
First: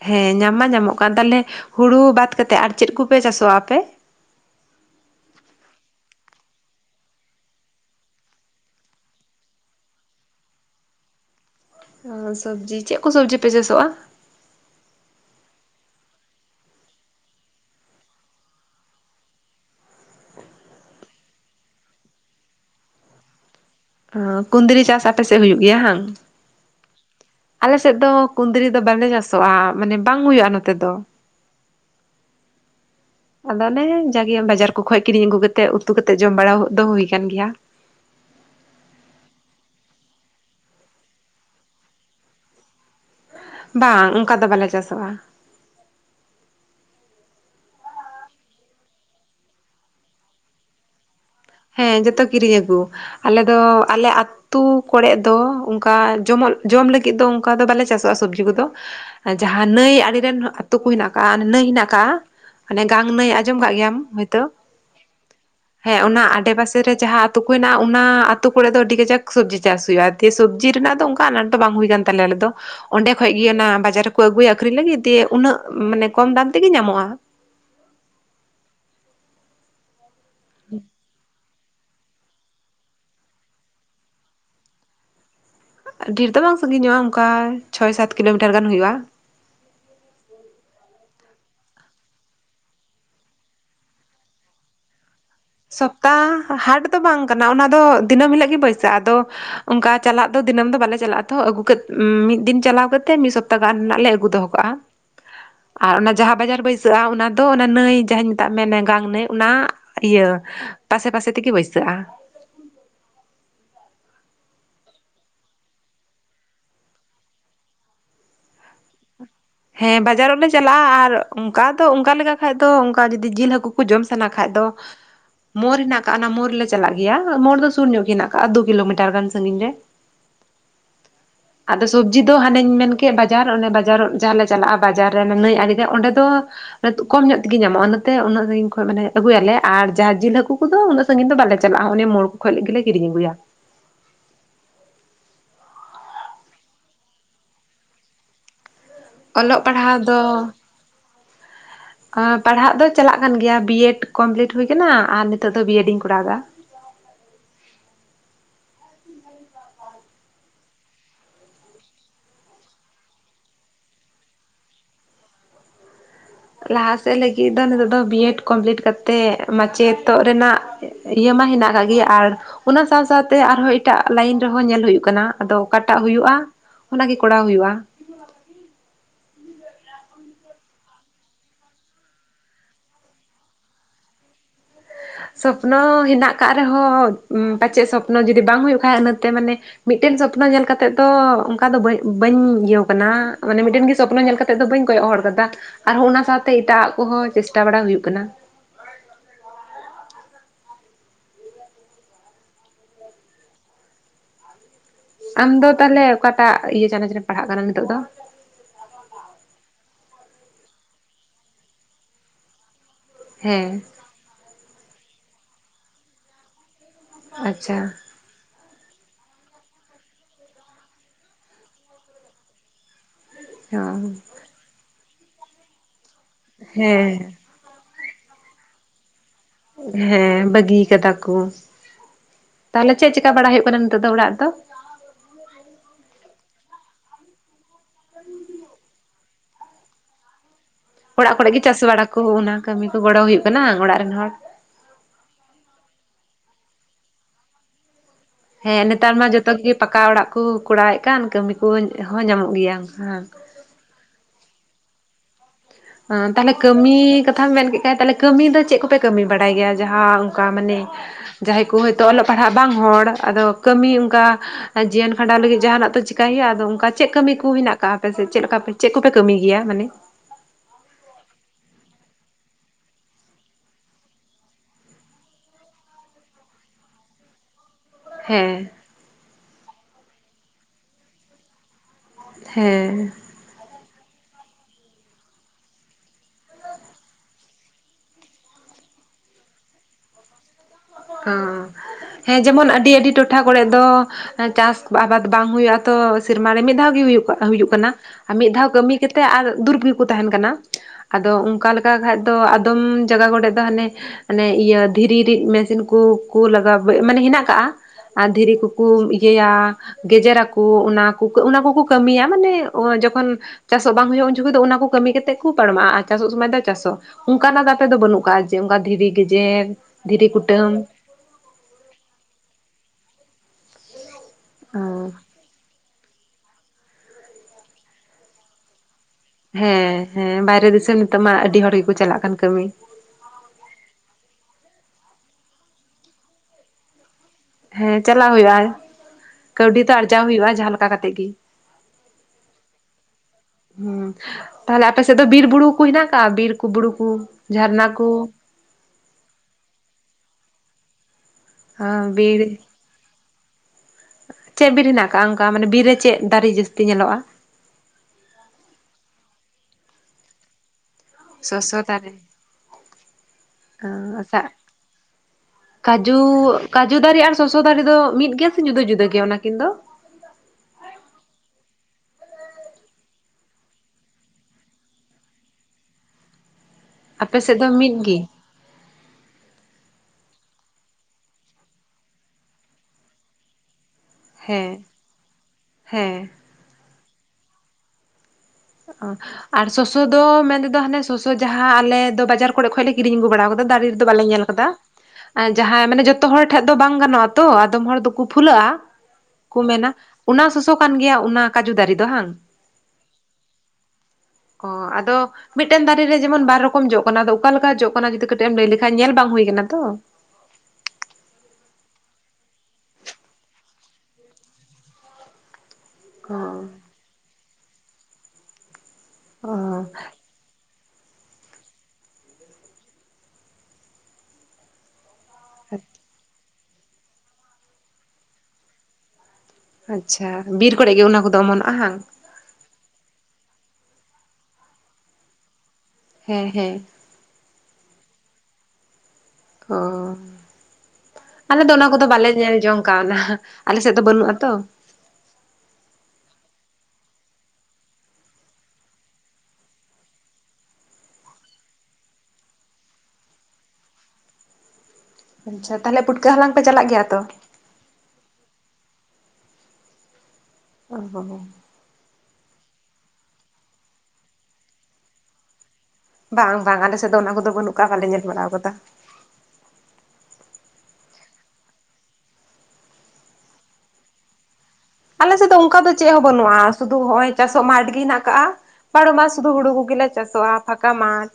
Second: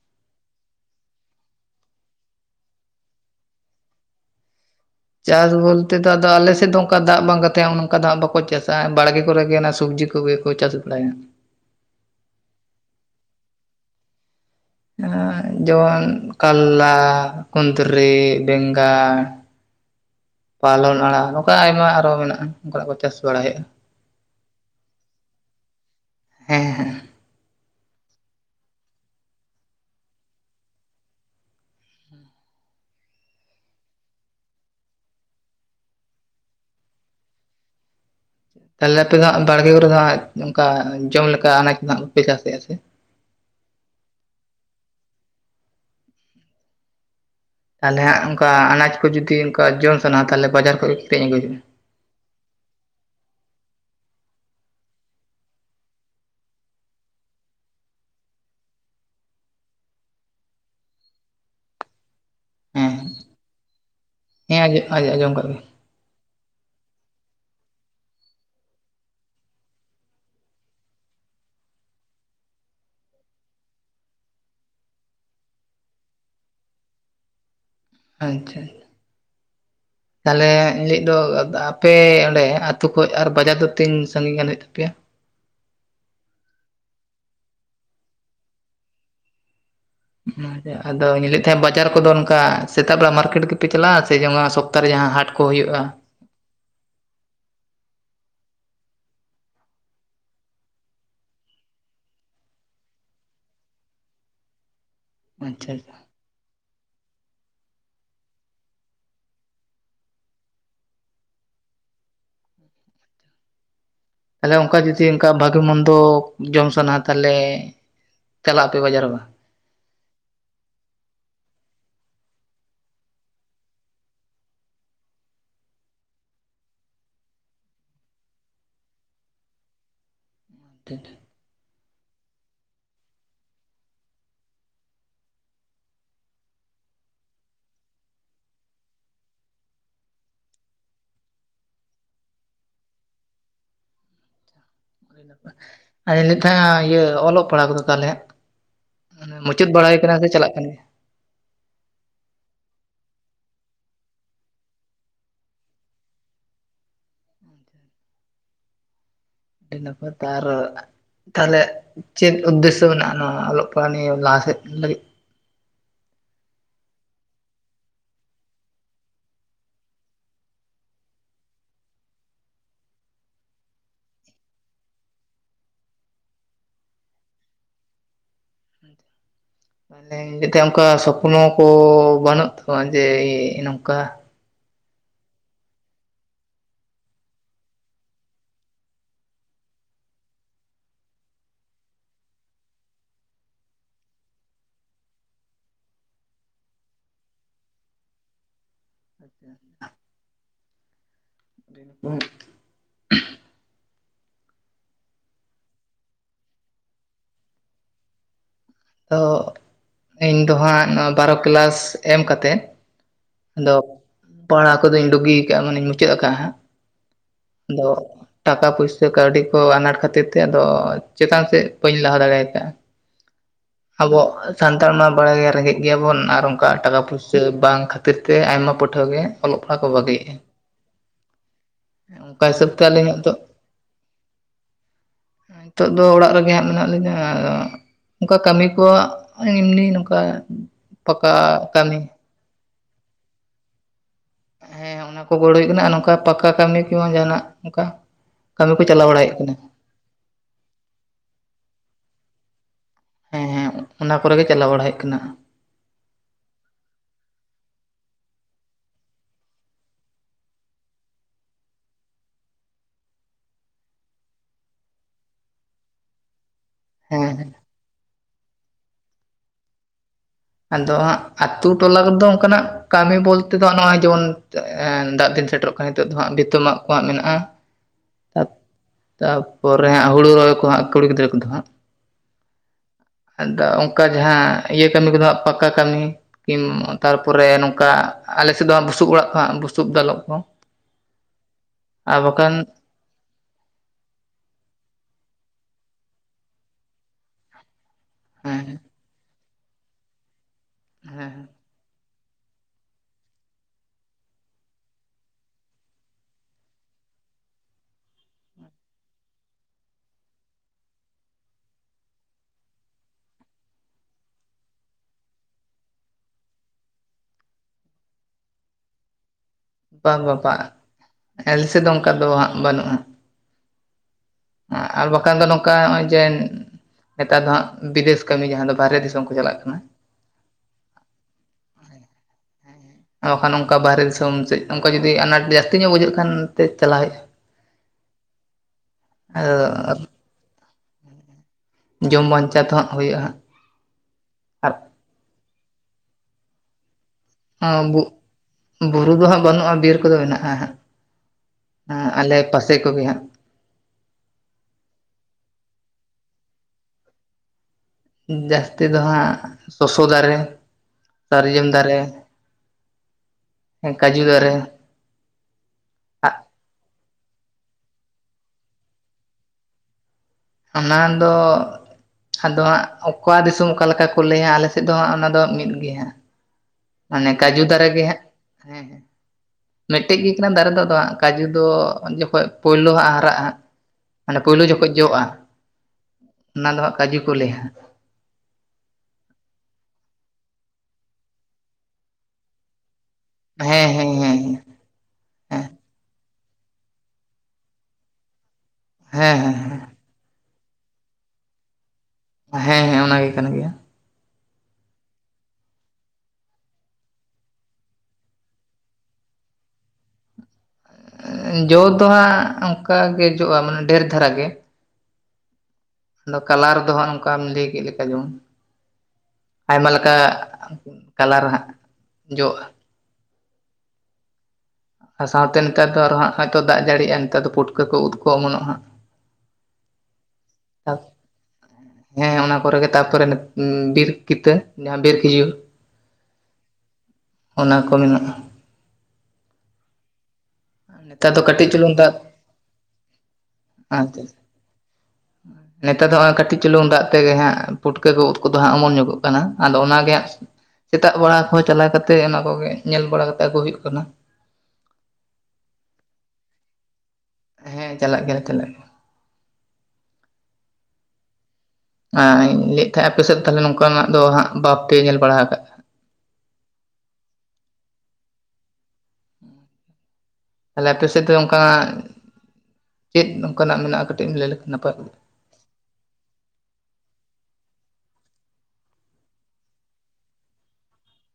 A: ᱦᱮᱸ ᱧᱟᱢ ᱢᱟ ᱧᱟᱢᱚᱜ ᱠᱟᱱ ᱛᱟᱦᱚᱞᱮ ᱦᱩᱲᱩ ᱵᱟᱫ ᱠᱟᱛᱮ ᱟᱨ ᱪᱮᱫ ᱠᱚᱯᱮ ᱪᱟᱥᱚᱜᱼᱟ ᱟᱯᱮ?
B: ᱪᱟᱥ ᱵᱚᱞᱛᱮ ᱫᱚ ᱟᱫᱚ ᱟᱞᱮᱥᱮᱫ ᱫᱚ ᱚᱱᱠᱟ ᱫᱟᱜ ᱵᱟᱝ ᱜᱟᱛᱼᱟ ᱚᱱ ᱚᱱᱠᱟ ᱫᱟᱜ ᱵᱟᱠᱚ ᱪᱟᱥᱟ ᱵᱟᱲᱜᱮ ᱠᱚᱨᱮᱜᱮᱱᱟ ᱥᱚᱵᱽᱡᱤ ᱠᱚᱜᱮ ᱠᱚ ᱪᱟᱥ ᱛᱟᱦᱮᱱ᱾
A: ᱥᱚᱵᱽᱡᱤ ᱪᱮᱫ ᱠᱚ ᱥᱚᱵᱡᱤ ᱯᱮ ᱪᱟᱥᱚᱜᱼᱟ?
B: (unintelligible) ᱡᱮᱢᱚᱱ ᱠᱟᱞᱟ, ᱠᱩᱛᱨᱤ, ᱵᱮᱸᱜᱟᱲ, ᱯᱟᱞᱚᱱ ᱟᱲᱟᱜ ᱱᱚᱝᱠᱟ ᱟᱭᱢᱟ ᱟᱨᱦᱚᱸ ᱢᱮᱱᱟᱜᱼᱟ ᱚᱱᱠᱟᱱᱟᱜ ᱠᱚ ᱪᱟᱥ ᱵᱟᱲᱟᱭᱮᱫᱼᱟ᱾
A: ᱠᱩᱫᱽᱨᱤ ᱪᱟᱥ ᱟᱯᱮᱥᱮᱫ ᱦᱩᱭᱩᱜ ᱜᱮᱭᱟ ᱦᱟᱝ᱾
B: ᱦᱮᱸ ᱦᱮᱸ
A: ᱟᱞᱮ ᱥᱮᱫ ᱫᱚ ᱠᱩᱫᱽᱨᱤ ᱫᱚ ᱵᱟᱞᱮ ᱪᱟᱥᱚᱜᱼᱟ ᱢᱟᱱᱮ ᱵᱟᱝ ᱦᱩᱭᱩᱜᱼᱟ ᱱᱚᱛᱮ ᱫᱚ᱾ (inaudible) ᱟᱫᱚ ᱚᱱᱮ ᱡᱟᱜᱮ ᱵᱟᱡᱟᱨ ᱠᱚ ᱠᱷᱚᱱ ᱠᱤᱨᱤᱧ ᱟᱹᱜᱩ ᱠᱟᱛᱮᱮᱫ ᱩᱛᱩᱛᱮᱫ ᱡᱚᱢ ᱵᱟᱲᱟ ᱫᱚ ᱦᱩᱭ ᱠᱟᱱᱟᱱ ᱜᱮᱭᱟ᱾
B: ᱛᱟᱦᱚᱞᱮ ᱟᱯᱮ ᱫᱚ ᱦᱟᱜ ᱵᱟᱲᱜᱮ ᱠᱚᱨᱮ ᱫᱚ ᱦᱜ ᱚᱱᱠᱟ ᱡᱚᱢ ᱞᱮᱠᱟ ᱟᱱᱟᱡᱽ ᱫᱚ ᱱᱟᱦᱟᱜ ᱵᱟᱯᱮ ᱪᱟᱥᱮᱫᱼᱟ ᱥᱮ?
A: ᱵᱟᱝ ᱚᱱᱠᱟ ᱫᱚ ᱵᱟᱞᱮ ᱪᱟᱥᱚᱜᱼᱟ᱾
B: ᱛᱟᱦᱚᱞᱮ ᱦᱟᱸ ᱚᱱᱠᱟ ᱟᱱᱟᱡᱽ ᱠᱚ ᱡᱩᱫᱤ ᱚᱱᱠᱟ ᱡᱚᱢ ᱥᱟᱱᱟᱚᱜᱣᱟ ᱛᱟᱦᱚᱞᱮ ᱵᱟᱡᱟᱨ ᱠᱷᱚᱡ ᱠᱤᱨᱤᱧ ᱟᱹᱜᱩᱭ ᱦᱩᱭᱩᱜ ᱟ᱾
A: ᱦᱮᱸ ᱡᱚᱛᱚ ᱠᱤᱨᱤᱧ ᱟᱹᱜᱩ ᱟᱞᱮ ᱫᱚ ᱟᱞᱮ ᱟᱹᱛᱩᱳ ᱠᱚᱨᱮᱫ ᱫᱚ ᱚᱱᱠᱟ ᱡᱚᱢᱚᱜ ᱡᱚᱢ ᱞᱟᱹᱜᱤᱫ ᱫᱚ ᱚᱱᱠᱟ ᱫᱚ ᱵᱟᱞᱮ ᱪᱟᱥᱚᱜᱼᱟ ᱥᱚᱵᱽᱡᱤ ᱠᱚᱫᱚ᱾ ᱡᱟᱦᱟᱸ ᱱᱟᱹᱭ ᱟᱲᱮᱨᱮᱱ ᱟᱹᱛᱩᱳ ᱠᱚ ᱦᱮᱱᱟᱜ ᱟᱠᱟᱟᱜᱼᱟ ᱱᱟᱹᱭ ᱦᱮᱱᱟᱜ ᱟᱠᱟᱜᱼᱟ᱾ ᱢᱟᱱᱮ ᱜᱟᱝ ᱱᱟᱹᱭ ᱟᱸᱡᱚᱢ ᱠᱟᱜ ᱜᱮᱭᱟᱢ ᱦᱳᱭᱛᱳ,
B: ᱟᱹᱜᱩᱭ ᱦᱩᱭᱩᱜᱼᱟ ᱦᱮᱸ ᱦᱮᱸ ᱟᱸᱡᱚᱢ ᱟᱸᱡᱚᱢ ᱠᱟᱜ ᱜᱤᱭᱟᱹᱧ
A: ᱦᱮᱸ ᱚᱱᱟ ᱟᱰᱮ ᱯᱟᱥᱮ ᱨᱮ ᱡᱟᱦᱟᱸ ᱟ ᱟᱹᱛᱩ ᱠᱚ ᱦᱮᱱᱟᱜ ᱚᱱᱟ ᱟ ᱟᱹᱛᱩᱳ ᱠᱚᱨᱮᱮᱫ ᱫᱚ ᱟᱹᱰᱤ ᱠᱟᱡᱟᱠ ᱥᱚᱵᱡᱤ ᱪᱟᱥ ᱦᱩᱭᱩᱜᱼᱟ ᱫᱤᱭᱮ ᱥᱚᱵᱽᱡᱤ ᱨᱮᱱᱟᱜ ᱫᱚ ᱚᱱᱠᱟ ᱟᱱᱟᱴ᱾ ᱵᱟᱝ ᱦᱩᱭ ᱠᱟᱱ ᱛᱟᱞᱮ ᱟᱞᱮ ᱫᱚ᱾ ᱚᱸᱰᱮ ᱠᱷᱚᱡ ᱜᱮ ᱚᱱᱟ ᱵᱟᱡᱟᱨ ᱨᱮᱠᱚ ᱟᱹᱜᱩᱭᱟ ᱟᱹᱷᱨᱤᱧ ᱞᱟᱹᱜᱤᱫ ᱫᱤᱭᱮ ᱩᱱᱟᱹᱜ ᱢᱟᱱᱮ ᱠᱚᱢ ᱫᱟᱢ ᱛᱮᱜᱮ ᱧᱟᱢᱚᱜᱼᱟ᱾
B: ᱟᱪᱪᱷᱟ ᱛᱟᱦᱚᱞᱮ ᱤᱧ ᱞᱟᱹᱮᱫ ᱫᱚ (unintelligible) ᱟᱯᱮ ᱚᱸᱰᱮ ᱟᱛ ᱠᱷᱚᱱ ᱟᱨ ᱵᱟᱡᱟᱨ ᱫᱚ ᱛᱤᱧ ᱥᱟᱺᱜᱤᱧ ᱜᱟᱱ ᱦᱩᱭᱩᱜ ᱛᱟᱯᱮᱭᱟ?
A: ᱰᱷᱮᱨ ᱫᱚ ᱵᱟᱝ ᱥᱟᱺᱜᱤᱧ ᱧᱚᱜᱼᱟ ᱚᱱᱠᱟ ᱪᱷᱚᱭ ᱥᱟᱛ ᱠᱤᱞᱳᱢᱤᱴᱟᱨ ᱜᱟᱱ ᱦᱩᱭᱩᱜᱼᱟ᱾
B: (unintelligible) ᱟᱫᱚ ᱧᱮᱞᱟ ᱛᱟᱦᱮᱸᱫ ᱵᱟᱡᱟᱨ ᱠᱚᱫᱚ ᱚᱱᱠᱟ ᱥᱮᱛᱟᱜ ᱵᱮᱲᱟ ᱢᱟᱨᱠᱮᱴ ᱜᱮᱯᱮ ᱪᱟᱞᱟᱜᱼᱟ ᱥᱮ ᱡᱮ ᱥᱚᱯᱛᱟᱦᱚ ᱨᱮ ᱡᱟᱦᱟᱸ ᱦᱟᱴ ᱠᱚ ᱦᱩᱭᱩᱜᱼᱟ᱾
A: ᱛᱟ ᱦᱟᱴ ᱫᱚ ᱵᱟᱝ ᱠᱟᱱᱟ᱾ ᱚᱱᱟ ᱫᱚ ᱫᱤᱱᱟᱹᱢ ᱦᱤᱞᱚᱜ ᱜᱮ ᱵᱟᱹᱭᱥᱟᱹᱜᱼᱟ, ᱟᱫᱚ᱾ ᱚᱱᱠᱟ ᱪᱟᱞᱟᱜ ᱫᱚ ᱫᱤᱱᱟᱹᱢ ᱫᱚ ᱵᱟᱞᱮ ᱪᱟᱞᱟᱜᱼᱟ, ᱛᱚ ᱟᱜᱩ ᱢᱤᱫ ᱫᱤᱱ ᱪᱟᱞᱟᱣ ᱠᱟᱛᱮ ᱢᱤᱫ ᱥᱚᱯ ᱥᱟᱯᱛᱟ ᱜᱟᱱ ᱨᱮᱱᱟᱜ ᱞᱮ ᱟᱹᱜᱩ ᱫᱚᱦᱚ ᱠᱟᱜᱼᱟ᱾
B: ᱟᱪᱪᱷᱟ
A: ᱟᱨ
B: ᱟᱪᱪᱷᱟ
A: ᱚᱱᱟ ᱡᱟᱦᱟᱸ ᱵᱟᱡᱟᱨ ᱨᱮ ᱵᱟᱹᱭᱥᱟᱹᱜᱼᱟ ᱚᱱᱟ ᱫᱚ ᱚᱱᱟ ᱱᱟᱹᱭ ᱡᱟᱦᱟᱸᱧ ᱢᱮᱛᱟᱜᱼᱟ ᱢᱮ ᱜᱟᱝ ᱱᱟᱹᱭ ᱚᱱᱟ᱾ ᱤᱭᱟᱹ ᱯᱟᱥᱮ ᱯᱟᱥᱮ ᱛᱮᱜᱮ ᱵᱟᱹᱭᱥᱟᱹᱜᱼᱟ᱾
B: ᱛᱟᱦᱚᱞᱮ ᱚᱱᱠᱟ ᱡᱩᱚᱫᱤ ᱚᱱᱠᱟ ᱵᱷᱟᱜᱤ ᱢᱚᱱᱫᱚ ᱡᱚᱢ ᱥᱟᱱᱟ ᱛᱟᱦᱚᱞᱮ ᱪᱟᱞᱟᱜ ᱟᱯᱮ ᱵᱟᱡᱟᱨ ᱵᱟᱝ?
A: ᱦᱮᱸ ᱵᱟᱡᱟᱨᱚᱜ ᱞᱮ ᱪᱟᱞᱟᱜᱼᱟ ᱟᱨ ᱚᱱᱠᱟ ᱫᱚ ᱚᱱᱠᱟ ᱞᱮᱠᱟ ᱠᱷᱟᱱ ᱫᱚ ᱚᱱᱠᱟ ᱡᱩᱚᱫᱤ ᱡᱤᱞ ᱦᱟᱹᱠᱩ ᱠᱚ ᱡᱚᱢ ᱥᱟᱱᱟ ᱠᱷᱟᱡ ᱫᱚ ᱢᱳᱨ ᱦᱮᱱᱟᱜ ᱟᱠᱟᱫᱼᱟ ᱢᱳᱨ ᱨᱮᱞᱮ ᱪᱟᱞᱟᱜ ᱜᱮᱭᱟ ᱢᱳᱲ ᱫᱚ ᱥᱩᱨ ᱧᱚᱜ ᱜᱮ ᱦᱮᱱᱟᱜ ᱠᱟᱜᱼᱟ ᱫᱩ ᱠᱤᱞᱳᱢᱤᱴᱟᱨ ᱜᱟᱱ ᱥᱟᱺᱜᱤᱧ ᱨᱮ᱾
B: (inaudible)
A: ᱟᱫᱚ ᱥᱚᱵᱡᱤ ᱫᱚ ᱦᱟᱱᱮᱧ ᱢᱮᱱ ᱠᱮᱫ ᱵᱟᱡᱟᱨ ᱚᱱᱮ ᱵᱟᱡᱟᱨᱚᱜ ᱡᱟᱦᱟᱸᱞ ᱞᱮ ᱪᱟᱞᱟᱜᱼᱟ ᱵᱟᱡᱟᱨ ᱨᱮ ᱱᱟᱹᱭ ᱟᱲᱮᱨᱮ ᱚᱸᱰᱮ ᱫᱚ ᱠᱚᱢ ᱧᱚᱜ ᱛᱮᱜᱮ ᱧᱟᱢᱚᱜᱼᱟ ᱚᱱᱟᱛᱮ ᱩᱱᱟᱹᱜ ᱥᱟᱺᱜᱤᱧ ᱠᱷᱚᱱ ᱢᱟᱱᱮ ᱟᱹᱜᱩᱭᱟᱞᱮ ᱟᱨ ᱡᱟᱦᱟᱸ ᱡᱤᱞ ᱦᱟᱹᱠᱩ ᱠᱚᱫᱚ ᱩᱱᱟᱹᱜ ᱥᱟᱺᱜᱤᱧ ᱫᱚᱞᱮ ᱪᱟᱞᱟᱜᱼᱟ ᱚᱱ ᱢᱳᱲ ᱠᱷᱚᱱ ᱞᱟᱹᱜᱤᱫ ᱜᱮᱞᱮ ᱠᱤᱨᱤᱧ ᱟᱹᱜᱩᱭᱟ᱾
B: ᱟᱫᱚ ᱞᱟᱹᱭ ᱛᱟᱦᱮ ᱤᱭᱟᱹ ᱚᱞᱚᱜ ᱯᱟᱲᱦᱟᱣ ᱠᱚᱫᱚ ᱛᱟᱦᱚᱞᱮ
A: ᱚᱞᱚᱜ
B: ᱢᱩᱪᱟᱹᱫ
A: ᱯᱟᱲᱦᱟᱣ
B: ᱵᱟᱲᱟᱭ
A: ᱫᱚ
B: ᱠᱟᱱᱟ ᱥᱮ ᱪᱟᱞᱟᱜ ᱠᱟᱱ ᱜᱮᱭᱟ?
A: ᱯᱟᱲᱦᱟᱜ ᱫᱚ ᱪᱟᱞᱟᱜ ᱠᱟᱱ ᱜᱮᱭᱟ ᱵᱤᱭᱮᱰ ᱠᱚᱢᱯᱞᱤᱴ ᱦᱩᱭ ᱟᱠᱟᱱᱟ ᱟᱨ ᱱᱤᱛᱚᱜ ᱫᱚ ᱵᱤᱭᱮᱰ ᱤᱧ ᱠᱚᱨᱟᱣᱫᱟ᱾
B: ᱤᱱᱟ ᱯᱚᱨᱮ ᱛᱟᱨ ᱛᱟᱦᱚᱞᱮ ᱪᱮᱫ ᱩᱫᱽᱫᱮᱥᱥᱚ ᱢᱮᱱᱟᱜᱼᱟ, ᱱᱚᱣᱟ ᱚᱞᱚᱜ ᱯᱟᱲᱦᱟᱜ ᱱᱤᱭᱟᱹ ᱞᱟᱦᱟᱥᱮᱫ ᱞᱟᱹᱜᱤᱫ?
A: ᱞᱟᱦᱟᱥᱮᱫ ᱞᱟᱹᱜᱤᱫ ᱫᱚ ᱱᱤᱛᱚᱜ ᱫᱚ ᱵᱤᱭᱮᱰ ᱠᱚᱢᱯᱤᱞᱤᱴ ᱠᱟᱛᱮᱫ ᱢᱟᱪᱮᱫᱚᱜ ᱨᱮᱱᱟᱜ ᱤᱭᱟᱹ ᱢᱟ ᱦᱮᱱᱟᱜ ᱠᱟᱜ ᱜᱮ ᱟᱨ ᱚᱱᱟ ᱥᱟᱶ ᱥᱟᱶᱛᱮ ᱟᱨᱦᱚᱸ ᱮᱴᱟᱜ ᱞᱟᱭᱤᱱ ᱨᱮᱦᱚᱸ ᱧᱮᱞ ᱦᱩᱭᱩᱜ ᱠᱟᱱᱟ ᱟᱫᱚ ᱚᱠᱟᱴᱟᱜ ᱦᱩᱭᱩᱜᱼᱟ᱾ ᱚᱱᱟ ᱜᱮ ᱠᱚᱲᱟᱣ ᱦᱩᱭᱩᱜᱼᱟ᱾
B: ᱢᱟᱱᱮ ᱡᱮᱛᱮ ᱚᱱᱠᱟ ᱥᱚᱯᱱᱚ ᱠᱚ ᱵᱟᱹᱱᱩᱜ ᱛᱟ ᱢᱟᱱᱮ ᱡᱮ ᱱᱚᱝᱠᱟ
A: ᱥᱚᱯᱱᱚ ᱦᱮᱱᱟᱜ ᱠᱟᱜ ᱨᱮᱦᱚᱸ ᱯᱟᱪᱮᱫ ᱥᱚᱯᱱᱚ ᱡᱩᱫᱤ ᱵᱟᱝ ᱦᱩᱭᱩᱜ ᱠᱷᱟᱡ ᱤᱱᱟᱹᱛᱮ ᱢᱟᱱᱮ ᱢᱤᱫᱴᱮᱱ ᱥᱚᱯᱱᱚ ᱧᱮᱞ ᱠᱟᱛᱮᱜ ᱫᱚ ᱚᱱᱠᱟ ᱫᱚ ᱵᱟᱹᱧ ᱤᱭᱟᱹ ᱠᱟᱱᱟ ᱢᱟᱱᱮ ᱢᱤᱫᱴᱮᱱ ᱜᱮ ᱥᱚᱯᱱᱚ ᱧᱮᱞᱛᱜ ᱛᱮᱫ ᱫᱚ ᱵᱟᱹᱧ ᱠᱚᱭᱚᱜ ᱦᱚᱨ ᱟᱠᱟᱫᱟ ᱟᱨᱦᱚᱸ ᱚᱱᱟ ᱥᱟᱶᱛᱮ ᱮᱴᱟᱜᱼᱟᱜ ᱠᱚᱦᱚᱸ ᱪᱮᱥᱴᱟ ᱵᱟᱲᱟ ᱦᱩᱭᱩᱜ ᱠᱟᱱᱟ᱾
B: (inaudible) (unintelligible)
A: ᱟᱢᱫᱚ ᱛᱟᱦᱚᱞᱮ ᱚᱠᱟᱴᱟᱜ ᱤᱭᱟᱹ ᱪᱟᱱᱟᱪ ᱨᱮᱢ ᱯᱟᱲᱦᱟᱜ ᱠᱟᱱᱟ ᱱᱤᱛᱚᱜ ᱫᱚ?
B: ᱛᱚ ᱤᱧ ᱫᱚ ᱦᱟᱸᱜ ᱱᱚᱣᱟ ᱵᱟᱨᱚ ᱠᱤᱞᱟᱥ ᱮᱢ ᱠᱟᱛᱮ
A: ᱦᱮᱸ
B: ᱟᱫᱚ ᱯᱟᱲᱦᱟᱣ ᱠᱚᱫᱚᱧ ᱰᱩᱜᱤ ᱠᱟᱜᱼᱟ ᱢᱟᱱᱮᱧ ᱢᱩᱪᱟᱹᱫ ᱠᱟᱜᱼᱟ ᱦᱟᱸᱜ᱾
A: ᱟᱪᱪᱷᱟ
B: ᱟᱫᱚ ᱴᱟᱠᱟ ᱯᱩᱭᱥᱟᱹ ᱠᱟᱹᱣᱰᱤ ᱠᱚ ᱟᱱᱟᱴ ᱠᱷᱟᱹᱛᱤᱨ ᱛᱮ ᱟᱫᱚ ᱪᱮᱛᱟᱱ ᱥᱮᱫ ᱵᱟᱹᱧ ᱞᱟᱦᱟ ᱫᱟᱲᱮ ᱟᱠᱟᱫᱟᱼᱟ᱾
A: ᱦᱚᱸ
B: ᱟᱵᱚ ᱥᱟᱱᱛᱟᱲ ᱢᱟ ᱵᱟᱲᱟᱭ ᱨᱮᱸᱜᱮᱡ ᱜᱮᱭᱟᱵᱚᱱ ᱟᱨ ᱚᱱᱠᱟ ᱴᱟᱠᱟ
A: ᱦᱮᱸ
B: ᱯᱩᱭᱥᱟᱹ ᱵᱟᱝ ᱠᱷᱟᱹᱛᱤᱨ ᱠᱷᱟᱹᱛᱤᱨ ᱛᱮ ᱟᱭᱢᱟ ᱯᱟᱹᱴᱷᱟᱹᱣ ᱜᱮ ᱚᱞᱚᱜ ᱯᱟᱲᱦᱟᱜ ᱠᱚ ᱵᱟᱹᱜᱤᱭᱮᱫᱼᱟ
A: ᱦᱮᱸ ᱵᱟᱹᱜᱤ ᱠᱟᱫᱟ ᱠᱚ
B: ᱚᱱᱠᱟ ᱦᱤᱥᱟᱹᱵ ᱛᱮ
A: ᱛᱟᱦᱞᱮ ᱪᱮᱫ
B: ᱟᱹᱞᱤᱧᱟᱜ ᱫᱚ
A: ᱪᱮᱠᱟ ᱵᱟᱲᱟᱭ ᱦᱩᱭᱩᱜ ᱠᱟᱱᱟ ᱱᱤᱛᱚᱜ ᱫᱚ ᱚᱲᱟᱜ ᱨᱮᱫᱚ
B: ᱱᱤᱛᱚᱜ ᱫᱚ ᱚᱲᱟᱜ ᱨᱮᱜᱮ ᱦᱟᱸᱜ ᱢᱮᱱᱟᱜ ᱞᱤᱧᱟᱹ ᱱᱚᱝᱠᱟ ᱠᱟᱹᱢᱤ ᱠᱚ ᱮᱢᱱᱤ ᱱᱚᱝᱠᱟ
A: ᱚᱲᱟᱜ
B: ᱯᱟᱠᱟ
A: ᱠᱚᱨᱮ ᱜᱮ ᱪᱟᱥ
B: ᱠᱟᱹᱢᱤ
A: ᱵᱟᱲᱟ ᱠᱚ ᱚᱱᱟ ᱠᱟᱹᱢᱤ ᱠᱚ ᱜᱚᱲᱚ ᱦᱩᱭᱩᱜ ᱠᱟᱱᱟ ᱚᱲᱟᱜ ᱨᱤᱱ ᱦᱚᱲ
B: ᱦᱮᱸ ᱚᱱᱟ ᱠᱚ ᱜᱚᱲ ᱦᱩᱭ ᱠᱟᱱᱟ ᱱᱚᱝᱠᱟ ᱯᱟᱠᱟ ᱠᱟᱹᱢᱤ ᱠᱚ ᱡᱟᱦᱟᱱᱟᱜ ᱱᱚᱝᱠᱟ
A: ᱦᱮᱸ ᱱᱮᱛᱟᱨ ᱢᱟ ᱡᱚᱛᱚ ᱜᱮ ᱯᱟᱠᱟ ᱚᱲᱟᱜ ᱠᱚ ᱠᱚᱨᱟᱣᱮᱫ ᱠᱟᱱ ᱠᱟᱹᱢᱤ ᱠᱚᱦᱚᱸ ᱧᱟᱢᱚᱜ ᱜᱮᱭᱟ ᱦᱮᱸ
B: ᱚᱱᱟ ᱠᱚᱨᱮ ᱜᱮ ᱪᱟᱞᱟᱣ ᱵᱟᱲᱟ ᱦᱩᱭᱩᱜ ᱠᱟᱱᱟ᱾
A: ᱛᱟᱦᱞᱮ ᱠᱟᱹᱢᱤ ᱠᱟᱛᱷᱟᱢ ᱢᱮᱱ ᱠᱮᱫ ᱠᱷᱟ ᱛᱟᱦᱞᱮ ᱠᱟᱹᱢᱤ ᱫᱚ ᱪᱮᱫ ᱠᱚᱯᱮ ᱠᱟᱹᱢᱤ ᱵᱟᱲᱟᱭ ᱜᱮᱭᱟ ᱡᱟᱦᱟᱸ ᱚᱱᱠᱟ ᱢᱟᱱᱮ ᱡᱟᱦᱟᱸᱭ ᱠᱚ ᱦᱚᱭ ᱛᱚ ᱚᱞᱚᱜ ᱯᱟᱲᱦᱟᱜ ᱵᱟᱝ ᱦᱚᱲ ᱟᱫᱚ ᱠᱟᱹᱢᱤ ᱚᱱᱠᱟ ᱡᱤᱭᱚᱱ ᱠᱷᱟᱸᱰᱟᱣ ᱞᱟᱹᱜᱤᱫ ᱡᱟᱦᱟᱱᱟᱜ ᱛᱚ ᱪᱤᱠᱟ ᱦᱩᱭᱩᱜᱼᱟ ᱟᱫᱚ ᱚᱱᱠᱟ ᱪᱮᱫ ᱠᱟᱹᱢᱤ
B: ᱦᱮᱸ
A: ᱠᱚ
B: ᱦᱮᱸ
A: ᱦᱮᱱᱟᱜ ᱟᱠᱟᱜᱼᱟ ᱟᱯᱮ ᱥᱮ ᱪᱮᱫ ᱞᱮᱠᱟᱯᱮ ᱪᱮᱫ ᱠᱚᱯᱮ ᱠᱟᱹᱢᱤ ᱜᱮᱭᱟ ᱢᱟᱱᱮ
B: ᱟᱫᱚ ᱟᱹᱛᱩ ᱴᱚᱞᱟ ᱨᱮᱫᱚ ᱚᱱᱠᱟᱱᱟᱜ ᱠᱟᱹᱢᱤ ᱵᱚᱞᱛᱮ ᱫᱚᱜ ᱱᱚᱜᱼᱚᱭ ᱡᱮᱢᱚᱱ ᱫᱟᱜ ᱫᱤᱱ ᱥᱮᱴᱮᱨᱚᱜ ᱠᱟᱱᱟ ᱠᱟ ᱱᱤᱛᱚᱜ ᱫᱚ ᱦᱚᱭ ᱵᱤᱛᱚᱢᱟᱜ ᱠᱚᱣᱟᱜ ᱢᱮᱱᱟᱜᱼᱟ᱾
A: ᱦᱮᱸ
B: ᱛᱟᱨᱯᱚᱨᱮ ᱦᱟᱸᱜ ᱦᱩᱲᱩ ᱨᱚᱦᱚᱭ ᱠᱚ ᱦᱟᱸᱜ ᱠᱩᱲᱤ ᱜᱤᱫᱽᱨᱟᱹ ᱠᱚᱫᱚ ᱦᱟᱸᱜ
A: ᱦᱮᱸ
B: ᱟᱫᱚ ᱚᱱᱠᱟ ᱡᱟᱦᱟᱸ ᱤᱭᱟᱹ ᱠᱟᱹᱢᱤ ᱠᱚᱫᱚᱜ ᱯᱟᱠᱟ ᱠᱟᱹᱢᱤ ᱠᱤᱢ ᱛᱟᱨᱯᱚᱨᱮ ᱱᱚᱝᱠᱟ ᱟᱞᱮ ᱥᱮᱫ ᱫᱚ ᱵᱩᱥᱩᱵ ᱚᱲᱟᱜ ᱠᱚᱟᱸ ᱵᱩᱺᱥᱩᱵ ᱫᱟᱞᱚᱜ ᱠᱚ
A: ᱚ
B: ᱟᱨ
A: ᱦᱮᱸ
B: ᱵᱟᱠᱷᱟᱱ
A: ᱡᱮᱢᱚᱱ ᱟᱹᱰᱤ ᱟᱹᱰᱤ ᱴᱚᱴᱟ ᱴᱚᱴᱷᱟ ᱠᱚᱨᱮ ᱫᱚ ᱪᱟᱥ ᱟᱵᱟᱫᱽ ᱵᱟᱝ ᱦᱩᱭᱩᱜᱼᱟ ᱛᱚ ᱥᱮᱨᱢᱟᱨᱮ ᱨᱮ ᱢᱤᱫ ᱫᱷᱟᱣ ᱜᱮ ᱦᱩᱭᱩᱜ ᱠᱟᱱᱟ᱾ ᱟᱨ ᱢᱤᱫ ᱫᱷᱟᱣ
B: ᱦᱮᱸ
A: ᱠᱟᱹᱢᱤ ᱠᱟᱛᱮᱫ ᱟᱨ ᱫᱩᱨᱵᱚ ᱨᱮᱜᱮ ᱠᱚ ᱛᱟᱦᱮᱱ ᱠᱟᱱᱟ ᱟᱫᱚ
B: ᱦᱮᱸ
A: ᱚᱱᱠᱟ ᱞᱮᱠᱟ ᱚᱱᱠᱟ ᱠᱷᱟᱱ ᱫᱚ ᱟᱫᱚᱢ ᱡᱟᱜᱟ ᱠᱚᱨᱮ ᱫᱚ ᱦᱟᱱᱮ ᱦᱟᱱᱮ ᱤᱭᱟᱹ ᱫᱷᱤᱨᱤ ᱨᱤᱫ ᱢᱮᱥᱤᱱ ᱥᱮ ᱱᱩᱠᱩ ᱠᱚ ᱞᱟᱜᱟᱣ ᱢᱟᱱᱮ ᱦᱮᱱᱟᱜ ᱠᱟᱜᱼᱟ ᱟᱨ ᱫᱷᱤᱨᱤ ᱠᱚᱠᱚ ᱤᱭᱟᱹᱭᱟ ᱜᱮᱡᱮᱨ ᱟᱠᱚ ᱚᱱᱟ ᱠᱚ ᱚᱱᱟ ᱠᱚᱠᱚ ᱠᱟᱹᱢᱤᱭᱟ ᱢᱟᱱᱮ ᱡᱚᱠᱷᱚᱱ ᱪᱟᱥᱚᱜ ᱵᱟᱝ ᱦᱩᱭᱩᱜᱼᱟ ᱩᱱ ᱡᱚᱠᱷᱚᱱ ᱫᱚ ᱚᱱᱟ ᱠᱚ ᱠᱟᱹᱢᱤ ᱠᱟ ᱠᱟᱛᱮᱫ ᱠᱚ ᱯᱟᱲᱚᱢᱟᱜᱼᱟ᱾ ᱪᱟᱥᱚᱜ ᱥᱚᱢᱚᱭ ᱫᱚ ᱪᱟᱥᱚᱜ ᱚᱱᱠᱟᱱᱟᱜ ᱫᱚ ᱯᱮ ᱥᱮᱫ ᱫᱚ ᱵᱟᱹᱱᱩᱜ ᱟᱠᱟᱫᱟ ᱡᱮ ᱚᱱᱠᱟ ᱫᱷᱤᱨᱤ ᱡᱮ
B: ᱵᱟ ᱵᱟᱵᱟ ᱟᱞᱮ ᱥᱮᱫ ᱫᱚ ᱚᱱᱠᱟ ᱫᱚ ᱦᱟᱸᱜ ᱵᱟᱹᱱᱩᱜᱼᱟ᱾
A: ᱚ
B: ᱟᱨ ᱵᱟᱠᱷᱟᱱ ᱫᱚ ᱱᱚᱝᱠᱟ ᱱᱚᱜᱼᱚᱭ ᱡᱮ ᱱᱮᱛᱟᱨ ᱫᱚ ᱦᱟᱸᱜ ᱵᱤᱫᱮᱥ ᱠᱟᱹᱢᱤ ᱡᱟᱦᱟᱸ ᱫᱚ ᱵᱟᱨᱦᱮ ᱫᱤᱥᱚᱢ ᱠᱷᱚᱱ
A: ᱦᱮᱸ ᱦᱮᱸ ᱵᱟᱭᱨᱮ ᱫᱤᱥᱚᱢ ᱱᱤᱛᱚᱜ ᱢᱟ ᱟᱹᱰᱤ ᱦᱚᱲ ᱜᱮᱠᱚ ᱪᱟᱞᱟᱜ ᱠᱟᱱ ᱠᱟᱹᱢᱤ
B: ᱵᱟᱠᱷᱟᱱ ᱚᱱᱠᱟ ᱵᱟᱦᱦᱨᱮ ᱫᱤᱥᱚᱢ ᱥᱮᱫ ᱚᱱᱠᱟ ᱡᱩᱫᱤ ᱟᱱᱟᱴ ᱡᱟᱹᱥᱛᱤ ᱧᱚᱜ ᱵᱩᱡᱷᱟᱹᱜ ᱠᱷᱟᱱᱛᱮ ᱪᱟᱞᱟᱣ ᱦᱩᱭᱩᱜᱼᱟ
A: ᱦᱮᱸ ᱪᱟᱞᱟᱜᱣ ᱦᱩᱭᱩᱜᱼᱟ
B: ᱦᱩᱭᱩᱜᱼᱟ
A: ᱠᱟᱹᱣᱰᱤ ᱛᱚ
B: ᱟᱫᱚ
A: ᱟᱨᱡᱟᱣ ᱦᱩᱭᱩᱜᱼᱟ ᱡᱟᱦᱟᱸᱟᱸ ᱞᱮᱠᱟ ᱠᱟᱛᱮᱜ ᱜᱮ
B: ᱡᱚᱢ ᱵᱟᱧᱪᱟᱣ ᱫᱚᱦᱟᱸᱜ ᱦᱩᱭᱩᱜᱼᱟ
A: ᱦᱮᱸ
B: ᱟᱨ
A: ᱛᱟᱦᱞᱮ ᱟᱯᱮ ᱥᱮᱫ ᱫᱚ ᱵᱤᱨ ᱵᱩᱨᱩ ᱠᱚ ᱦᱮᱱᱟᱜ ᱠᱟᱜᱼᱟ ᱵᱤᱨ ᱠᱚ ᱵᱩᱨᱩ ᱠᱚ ᱡᱷᱟᱨᱱᱟ
B: ᱵᱩ
A: ᱠᱚ
B: ᱵᱩᱨᱩ ᱫᱚ ᱦᱟᱸᱜ ᱵᱟᱹᱱᱩᱜᱼᱟ ᱵᱤᱨ ᱠᱚᱫᱚ ᱢᱮᱱᱟᱜᱼᱟ ᱦᱟᱸᱜ ᱟᱸ ᱟᱞᱮ
A: ᱵᱤᱨ
B: ᱯᱟᱥᱮ ᱠᱚᱜᱮ ᱦᱟᱜ
A: ᱪᱮᱫ ᱵᱤᱨ ᱦᱮᱱᱟᱜ ᱟᱠᱟᱜᱼᱟ ᱚᱱᱠᱟ ᱢᱟᱱᱮ ᱵᱤᱨ ᱨᱮ ᱪᱮᱫ ᱫᱟᱨᱮ ᱡᱟᱹᱥᱛᱤ ᱧᱮᱞᱚᱜᱼᱟ
B: ᱡᱟᱹᱥᱛᱤ ᱫᱚ ᱦᱟᱸᱜ ᱥᱚᱥᱚ ᱫᱟᱨᱮ ᱥᱟᱨᱡᱚᱢ ᱫᱟᱨᱮ ᱠᱟᱡᱩ ᱫᱟᱨᱮ
A: ᱠᱟᱡᱩ ᱠᱟᱡᱩ ᱫᱟᱨᱮ ᱟᱨ ᱥᱚᱥᱚ ᱫᱟᱨᱮ ᱫᱚ ᱢᱤᱫ ᱜᱮᱭᱟ ᱥᱮ ᱡᱩᱫᱟᱹ ᱡᱩᱫᱟᱹ ᱜᱮᱭᱟ ᱚᱱᱟ ᱠᱤᱱ ᱫᱚ
B: ᱚᱱᱟ ᱫᱚ ᱟᱫᱚ ᱦᱟᱸᱜ ᱚᱠᱟ ᱫᱤᱥᱚᱢ ᱚᱠᱟ ᱞᱮᱠᱟ ᱠᱚ ᱞᱟᱹᱭᱟ ᱟᱞᱮ ᱥᱮᱫ ᱫᱚ ᱦᱟᱸᱜ ᱚᱱᱟ ᱫᱚ ᱢᱤᱫ ᱜᱮ ᱦᱟᱸᱜ ᱢᱟᱱᱮ
A: ᱟᱯᱮ ᱥᱮᱫ
B: ᱠᱟᱡᱩ
A: ᱫᱚ
B: ᱫᱟᱨᱟ
A: ᱢᱤᱫ
B: ᱜᱮ ᱦᱟᱸᱜ ᱦᱮᱸ ᱢᱤᱫᱴᱮᱡ ᱜᱮ ᱠᱟᱱᱟ ᱫᱟᱨᱮ ᱫᱚ ᱟᱫᱚ ᱦᱟᱸᱜ ᱠᱟᱡᱩ ᱫᱚ ᱡᱚᱠᱷᱚᱱ ᱯᱳᱭᱞᱳ ᱦᱟᱸᱜ ᱦᱟᱨᱟᱜᱼᱟ ᱢᱟᱱᱮ ᱯᱳᱭᱞᱳ
A: ᱦᱮᱸ
B: ᱡᱚᱠᱷᱚᱱ ᱡᱚᱜᱼᱟ
A: ᱦᱮᱸ
B: ᱚᱱᱟ ᱫᱚ ᱦᱟᱸᱜ ᱠᱟᱹᱡᱩ ᱠᱚ ᱞᱟᱹᱭᱟ
A: ᱟᱨ ᱥᱚᱥᱚ ᱫᱚ ᱢᱮᱱᱛᱮᱫᱚ ᱦᱟᱱᱮ ᱥᱚᱥᱚ ᱡᱟᱦᱟᱸ ᱟᱞᱮ ᱫᱚ ᱵᱟᱡᱟᱨ ᱠᱚᱨᱮ ᱠᱷᱚᱱᱚᱡ ᱞᱮᱮ ᱠᱤᱨᱤᱧ ᱟᱹᱜᱩ ᱵᱟᱲᱟ ᱟᱠᱟᱫᱟ ᱫᱟᱨᱮ
B: ᱦᱟᱸᱜ᱾
A: ᱨᱮᱫᱚ
B: ᱦᱮᱸ
A: ᱵᱟᱞᱮ
B: ᱦᱮᱸ
A: ᱧᱮᱞ ᱟᱠᱟᱫᱟ
B: ᱦᱮᱸ
A: ᱡᱟᱦᱟᱸᱭ ᱢᱟᱱᱮ ᱡᱚᱛᱚ ᱦᱚᱲ ᱴᱷᱮᱡ ᱫᱚ ᱵᱟᱝ ᱜᱟᱱᱚᱜᱼᱟ ᱛᱚ ᱟᱫᱚᱢ ᱦᱚᱲ ᱫᱚᱠᱚ ᱯᱷᱩᱞᱟᱹᱜᱼᱟ
B: ᱦᱮᱸ ᱦᱮᱸ ᱦᱮᱸ
A: ᱠᱚ ᱢᱮᱱᱟ ᱚᱱᱟ ᱥᱚᱥᱚ ᱠᱟᱱ ᱜᱮᱭᱟ ᱚᱱᱟ ᱠᱟᱡᱩ ᱫᱟᱨᱮ ᱫᱚ ᱵᱟᱝᱟᱝ
B: ᱦᱮᱸ ᱦᱮᱸ ᱚᱱᱟᱜᱮ ᱠᱟᱱ ᱜᱮᱭᱟ
A: ᱚ ᱟᱫᱚ ᱢᱤᱫᱴᱮᱱ ᱫᱟᱨᱮ ᱨᱮ ᱡᱮᱢᱚᱱ ᱵᱟᱨ ᱨᱚᱠᱚᱢ ᱡᱚᱜ ᱠᱟᱱᱟᱫᱚ ᱚᱠᱟ ᱞᱮᱠᱟ ᱡᱚᱜ ᱠᱟᱱᱟ ᱡᱩᱚᱫᱤ ᱠᱟᱹᱴᱤᱡ ᱮᱢ ᱞᱟᱹᱭ ᱞᱮᱠᱷᱟᱱᱡ ᱧᱮᱞ ᱵᱟᱝ ᱦᱩᱭᱟᱱᱟ ᱛᱚ
B: ᱡᱚ ᱫᱚ ᱦᱟᱸᱜ ᱚᱱᱠᱟᱜᱮ ᱡᱚᱜᱼᱟ ᱢᱟᱱᱮ ᱰᱷᱮᱨ ᱫᱷᱟᱨᱟ ᱜᱮ ᱟᱫᱚ ᱠᱟᱞᱟᱨ ᱫᱚ ᱦᱟᱸᱜ ᱱᱚᱝᱠᱟᱢ ᱞᱟᱹᱭ ᱠᱮᱫ ᱞᱮᱠᱟ ᱡᱚᱝ
A: ᱚ
B: ᱟᱭᱢᱟ ᱞᱮᱠᱟ ᱠᱟᱞᱟᱨ ᱦᱟᱸᱜ ᱡᱚᱜᱼᱟ ᱟᱨ ᱥᱟᱶᱛᱮ ᱱᱮᱛᱟᱨ ᱫᱚ ᱟᱨᱦᱟᱸᱜ ᱦᱚᱭᱛᱚ ᱫᱟᱜ ᱡᱟᱹᱲᱤᱜᱼᱟ ᱱᱮᱛᱟᱨ ᱫᱚ ᱯᱩᱴᱠᱟᱹ ᱠᱚ ᱩᱫ ᱠᱚᱣᱟ ᱚᱢᱚᱱᱚᱜ ᱦᱟᱸᱜ
A: ᱟᱪᱪᱷᱟ ᱵᱤᱨ ᱠᱚᱨᱮ ᱜᱮ ᱚᱱᱟ ᱠᱚᱫᱚ ᱚᱢᱚᱱᱚᱜᱼᱟ ᱵᱟᱝ
B: ᱦᱮᱸ ᱚᱱᱟ ᱠᱚᱨᱮ ᱜᱮ ᱛᱟᱯᱚᱨᱮ ᱵᱤᱨ ᱠᱤᱛᱟᱹ ᱡᱟᱦᱟᱸ ᱵᱤᱨ ᱠᱷᱤᱡᱩᱨ
A: ᱦᱮᱸ ᱦᱮᱸ
B: ᱚᱱᱟ ᱠᱚ ᱢᱮᱱᱟᱜᱼᱟ
A: (unintelligible)
B: ᱱᱮᱛᱟᱨ
A: ᱟᱞᱮ
B: ᱠᱟᱹᱴᱤᱡ
A: ᱫᱚ ᱚᱱᱟ
B: ᱪᱩᱞᱩᱝ
A: ᱠᱚᱫᱚ
B: ᱫᱟᱜ
A: ᱵᱟᱞᱮ ᱧᱮᱞ ᱡᱚᱝ ᱠᱟᱣᱱᱟ ᱟᱞᱮ ᱥᱮᱫ ᱫᱚ
B: ᱟᱪᱪᱷᱟ
A: ᱵᱟᱹᱱᱩᱜ ᱟᱛᱚ
B: ᱱᱮᱛᱟᱨ ᱫᱚ ᱦᱚᱸᱜᱼᱚᱭ ᱠᱟᱹᱴᱤᱡ ᱪᱩᱞᱩᱝ ᱫᱟᱜ ᱛᱮᱜᱮ ᱦᱟᱸᱜ ᱯᱩᱴᱠᱟᱹ ᱠᱚ ᱩᱫ ᱠᱚᱫᱚ ᱦᱟᱸᱜ ᱚᱢᱚᱱ ᱧᱚᱜᱚᱜ ᱠᱟᱱᱟ ᱟᱫᱚ ᱚᱱᱟᱜᱮ ᱦᱟᱸᱜ ᱥᱮᱛᱟᱜ ᱵᱮᱲᱟ ᱠᱚ ᱪᱟᱞᱟᱣ ᱠᱟᱛᱮ ᱚᱱᱟ ᱠᱚᱜᱮ ᱧᱮᱞ ᱵᱟᱲᱟ ᱠᱟᱛᱮ ᱟᱹᱜᱩ ᱦᱩᱭᱩᱜ ᱠᱟᱱᱟ
A: ᱟᱪᱷᱟ ᱛᱟᱦᱚᱞᱮ ᱯᱩᱴᱠᱟᱹ ᱦᱟᱞᱟᱝ ᱯᱮ ᱪᱟᱞᱟᱜ ᱜᱮᱭᱟ ᱛᱚ
B: ᱦᱮᱸ ᱪᱟᱞᱟᱜ ᱜᱮᱭᱟ (inaudible)
A: (inaudible)
B: ᱟᱨ ᱞᱟᱹᱭᱮᱫ ᱛᱟᱦᱮᱸᱫ ᱟᱯᱮ ᱥᱮᱫ ᱛᱟᱦᱚᱞᱮ ᱱᱚᱝᱠᱟᱱᱟᱜ ᱫᱚ ᱦᱟᱸᱜ ᱵᱟᱯᱮ ᱧᱮᱞ ᱵᱟᱲᱟ ᱟᱠᱟᱜ
A: ᱵᱟᱝ ᱵᱟᱝ ᱟᱞᱮ ᱥᱮᱫ ᱫᱚ ᱚᱱᱟ ᱠᱚᱫᱚ ᱵᱟᱹᱱᱩᱜ ᱟᱠᱟᱜ, ᱵᱟᱞᱮ ᱧᱮᱞ ᱵᱟᱲᱟ ᱟᱠᱟᱫᱟ ᱾
B: ᱛᱟᱦᱚᱞᱮ ᱟᱯᱮ ᱥᱮᱫ ᱫᱚ ᱚᱱᱠᱟᱱᱟᱜ ᱪᱮᱫ ᱚᱱᱠᱟᱱᱟᱜ ᱢᱮᱱᱟᱜᱼᱟ ᱠᱟᱹᱴᱤᱡ ᱮᱢ ᱞᱟᱹᱭ ᱞᱮᱠᱷᱟᱱ ᱱᱟᱯᱟᱭᱼᱟ
A: ᱟᱞᱮᱥᱮᱫ ᱫᱚ ᱚᱱᱠᱟ ᱫᱚ ᱪᱮᱫ ᱦᱚᱸ ᱵᱟᱹᱱᱩᱜᱼᱟ ᱥᱩᱫᱩ ᱱᱚᱜ ᱪᱟᱥ ᱢᱟ ᱟᱴ ᱜᱮ ᱦᱮᱱᱟᱜ ᱟᱠᱟᱜᱼᱟ ᱯᱟᱲᱚᱢᱟᱥ ᱥᱩᱫᱷᱩ ᱦᱩᱲᱩ ᱠᱚᱜᱮᱞᱮ ᱪᱟᱥᱚᱜᱼᱟ ᱯᱷᱟᱸᱠᱟ ᱢᱟᱴ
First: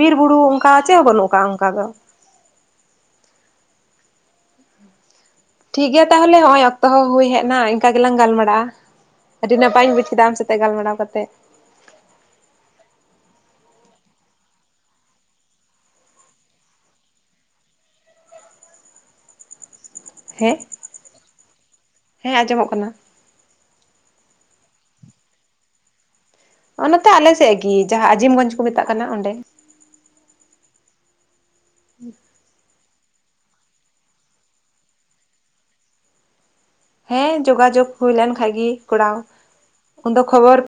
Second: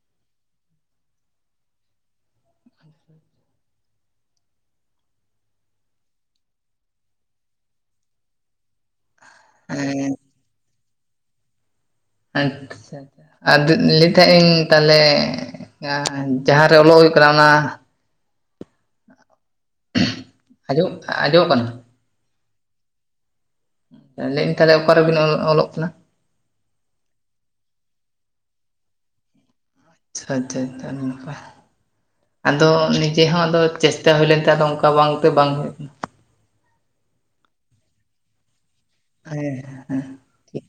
A: ᱵᱤᱨ ᱵᱩᱨᱩ ᱚᱱᱠᱟ ᱪᱮᱫ ᱦᱚᱸ ᱵᱟᱹᱱᱩᱜ ᱟᱠᱟᱜ ᱚᱱᱠᱟ ᱫᱚ ᱴᱷᱤᱠᱜᱮᱭᱟ ᱛᱟᱦᱚᱞᱮ ᱱᱚᱜ ᱚᱭ ᱚᱠᱛᱚ ᱦᱚᱸ ᱦᱩᱭ ᱦᱮᱡ ᱮᱱᱟ ᱤᱱᱠᱟ ᱜᱮᱞᱟᱝ ᱜᱟᱞᱢᱟᱨᱟᱜᱼᱟ ᱟᱹᱰᱤ ᱱᱟᱯᱟᱭᱤᱧ ᱵᱩᱡ
B: ᱦᱮᱸ
A: ᱠᱮᱫᱟ ᱟᱢ ᱥᱟᱛᱮᱜ ᱜᱟᱞᱢᱟᱨᱟᱣ ᱠᱟᱛᱮ
B: ᱟᱪᱪᱷᱟ ᱟᱪᱪᱷᱟ ᱞᱟᱹᱭ ᱛᱟᱦᱮᱸᱫ ᱛᱟᱦᱚᱞᱮ ᱡᱟᱦᱟᱸᱨᱮ ᱚᱞᱚᱜ ᱦᱩᱭᱩᱜ ᱠᱟᱱᱟ ᱚᱱᱟ
A: ᱦᱮᱸ
B: ᱟᱡᱚᱜ ᱟᱡᱚᱢᱚᱜ ᱠᱟᱱᱟ
A: ᱦᱮᱸ ᱟᱸᱡᱚᱢᱚᱜ ᱠᱟᱱᱟ
B: ᱞᱟᱹᱭᱮᱤᱧ ᱛᱟᱦᱚᱞᱮ ᱚᱠᱟᱨᱮᱵᱤᱱ ᱚᱞᱚᱜ ᱠᱟᱱᱟ
A: ᱚᱱᱟᱛᱮ ᱟᱞᱮ ᱥᱮᱫ ᱜᱤ ᱡᱟᱦᱟᱸ ᱟᱡᱤᱢᱜᱚᱡᱽ ᱠᱚ ᱢᱮᱛᱟᱜ ᱠᱟᱱᱟ ᱚᱸᱰᱮ᱾
B: ᱟᱪᱪᱷᱟ ᱟᱪᱪᱷᱟ ᱱᱟᱯᱟᱭ᱾
A: ᱦᱮᱸ
B: ᱟᱫᱚ ᱱᱤᱡᱮ ᱦᱚᱸ ᱟᱫᱚ ᱪᱮᱥᱴᱟ ᱦᱩᱭ ᱞᱮᱱᱛᱮ ᱟᱫᱚ ᱚᱱᱠᱟ ᱵᱟᱝᱛᱮ ᱵᱟᱝ ᱦᱩᱭᱩᱜ ᱠᱟᱱᱟ ᱾
A: ᱦᱮᱸ ᱡᱳᱜᱟᱡᱳᱜ ᱦᱩᱭ ᱞᱮᱱ ᱠᱷᱟᱡ ᱜᱮ ᱠᱚᱨᱟᱣ
B: ᱦᱮᱸ ᱦᱮᱸ
A: ᱩᱱᱫᱚ
B: ᱴᱷᱤᱠ
A: ᱠᱷᱚᱵᱚᱨ